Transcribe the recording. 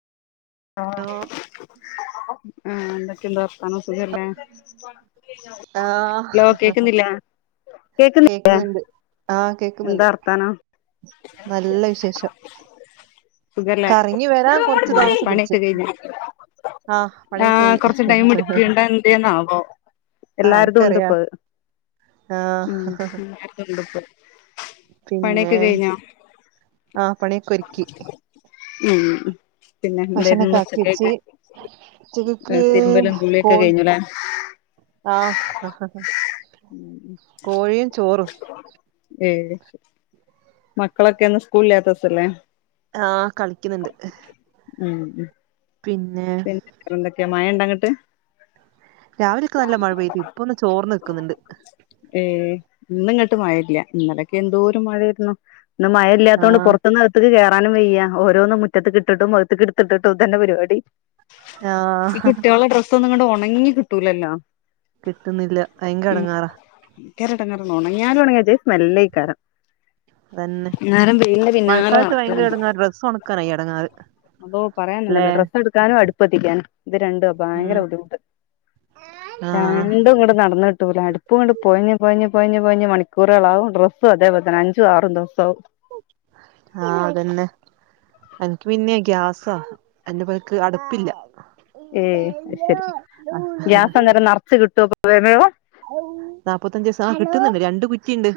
ആ ലോ എന്തൊക്കെയ എന്താ വർത്താനോ സുഖല്ലേ ആഹ് ഹലോ കേക്കുന്നില്ല കേക്കുന്ന കേക്ക്ണ്ട് ആഹ് കേക്കുന്നുണ്ട് വർത്താനം നല്ല വിശേഷം സുഖല്ലേ കറങ്ങി വരാൻ കൊറച്ച് താമസം പിടിച്ച് പണിയൊക്കെ കഴിഞ്ഞോ ആഹ് പണിയൊക്കെ ആഹ കഴിഞ്ഞ് കൊറച്ച ടൈം പിടിപ്പണ്ട എന്ത്ന്നാവോ എല്ലാടത്തും ഉണ്ട് ആർക്കറിയാ ഇപ്പോ ആഹ് ഉ എല്ലും ഉണ്ട്പ്പോ പിന്നെ ആ പണിയൊക്കെ ഒരുക്കി ഉം പിന്നെ എന്ത ഭക്ഷണൊക്കെ ആക്കി വെച്ച് ഉച്ചക്കേക്ക് ഉച്ചക്കക്ക് തിരുമ്പല്ലാം ഗുള്ളിയൊക്കെ കോൾ കഴിഞ്ഞലെ ആഹ് കോഴിയും ചോറും ഏഹ് ശരി മക്കളൊക്കെ ഒന്ന് സ്കൂളിലാത്തസല്ലേ ആഹ് കളിക്കുന്നുണ്ട് ഉം ഉം പിന്നെ എന്തൊക്കെയ മഴ ഉണ്ടാങ്ങിട്ട് രാവിലെയൊക്കെ നല്ല മഴ പെയ്തു ഇപ്പൊന്നന്ന് ചോർന്ന് നിക്കുന്നുണ്ട് ഏഹ് ഇന്ന ഇങ്ങോട്ട് മഴല്ല ഇന്നലൊക്കെ എന്തോരം മഴായിരുന്നു ഇന്ന് മ ഇല്ലാത്തുകൊണ്ട് ആഹ് പുറത്തനിന്ന് അടുത്തക്ക് കയറാനും വയ്യ ഓരോന്നന്ന് മുറ്റത്ത് കട്ടിട്ടും മകത്തക്ക എടുത്തിട്ടും ഇ തന്നെ പരിപാടി ഈ ആഹ് കുട്ടിയോള്ള ഡ്രസ്സ് ഒന്നും ഇങ്ങണ്ട് ഉണങ്ങി കിട്ടൂലല്ലോ കിട്ടുന്നില്ല ഭയങ്കര എടങ്ങേറാ ങ്കരെടെങ്ങേറാ ഒണങ്യാലും ഉണങ്ങ്യാ ഒര്ജായി സ്മെല്ലേകാരം തന്നെ. പിന്നാലെ മഴക്കാലത്ത് ഭയങ്കര നടക്കാണ് ഇടങ്ങാറ് ഡ്രസ്സൊണക്കാനാ ഈ എടങ്ങാറ്. അതോ പറയാനന്നല്ലോ ഡ്രസ്സ് എടുക്കാനും അടുപ്പത്തിക്കാനും ഇത് രണ്ടു ഉം ഭയങ്കര ബുദ്ധിമുട്ട്. ആഹ് രണ്ടും ഇങ്ങടെ നടന്നിട്ടൂല അട് പ്പുങ്ങണ്ട് പൊയഞ്ഞ് പൊയഞ്ഞ് പോയിഞ് പോയിഞ് മണിക്കൂറുകളാവും ഡ്രസ്സും അതേപോൽ തന്നെ അഞ്ച് ആറും ദവസാവും. ആഹ് അതന്നെ. എനിക്ക് പിന്നെ ഗ്യാസാ എന്റെ പൊരക്ക് അടുപ്പില്ല. ഏയ് അഹ് ശരി. ഗ്യാസ് അന്നേരം നറച്ച് കിട്ടുവോ വേം വേയം നാപത്തഞ്ചീസം ആഹ് കിട്ടുന്നുണ്ട് രണ്ട് കുറ്റിണ്ട്.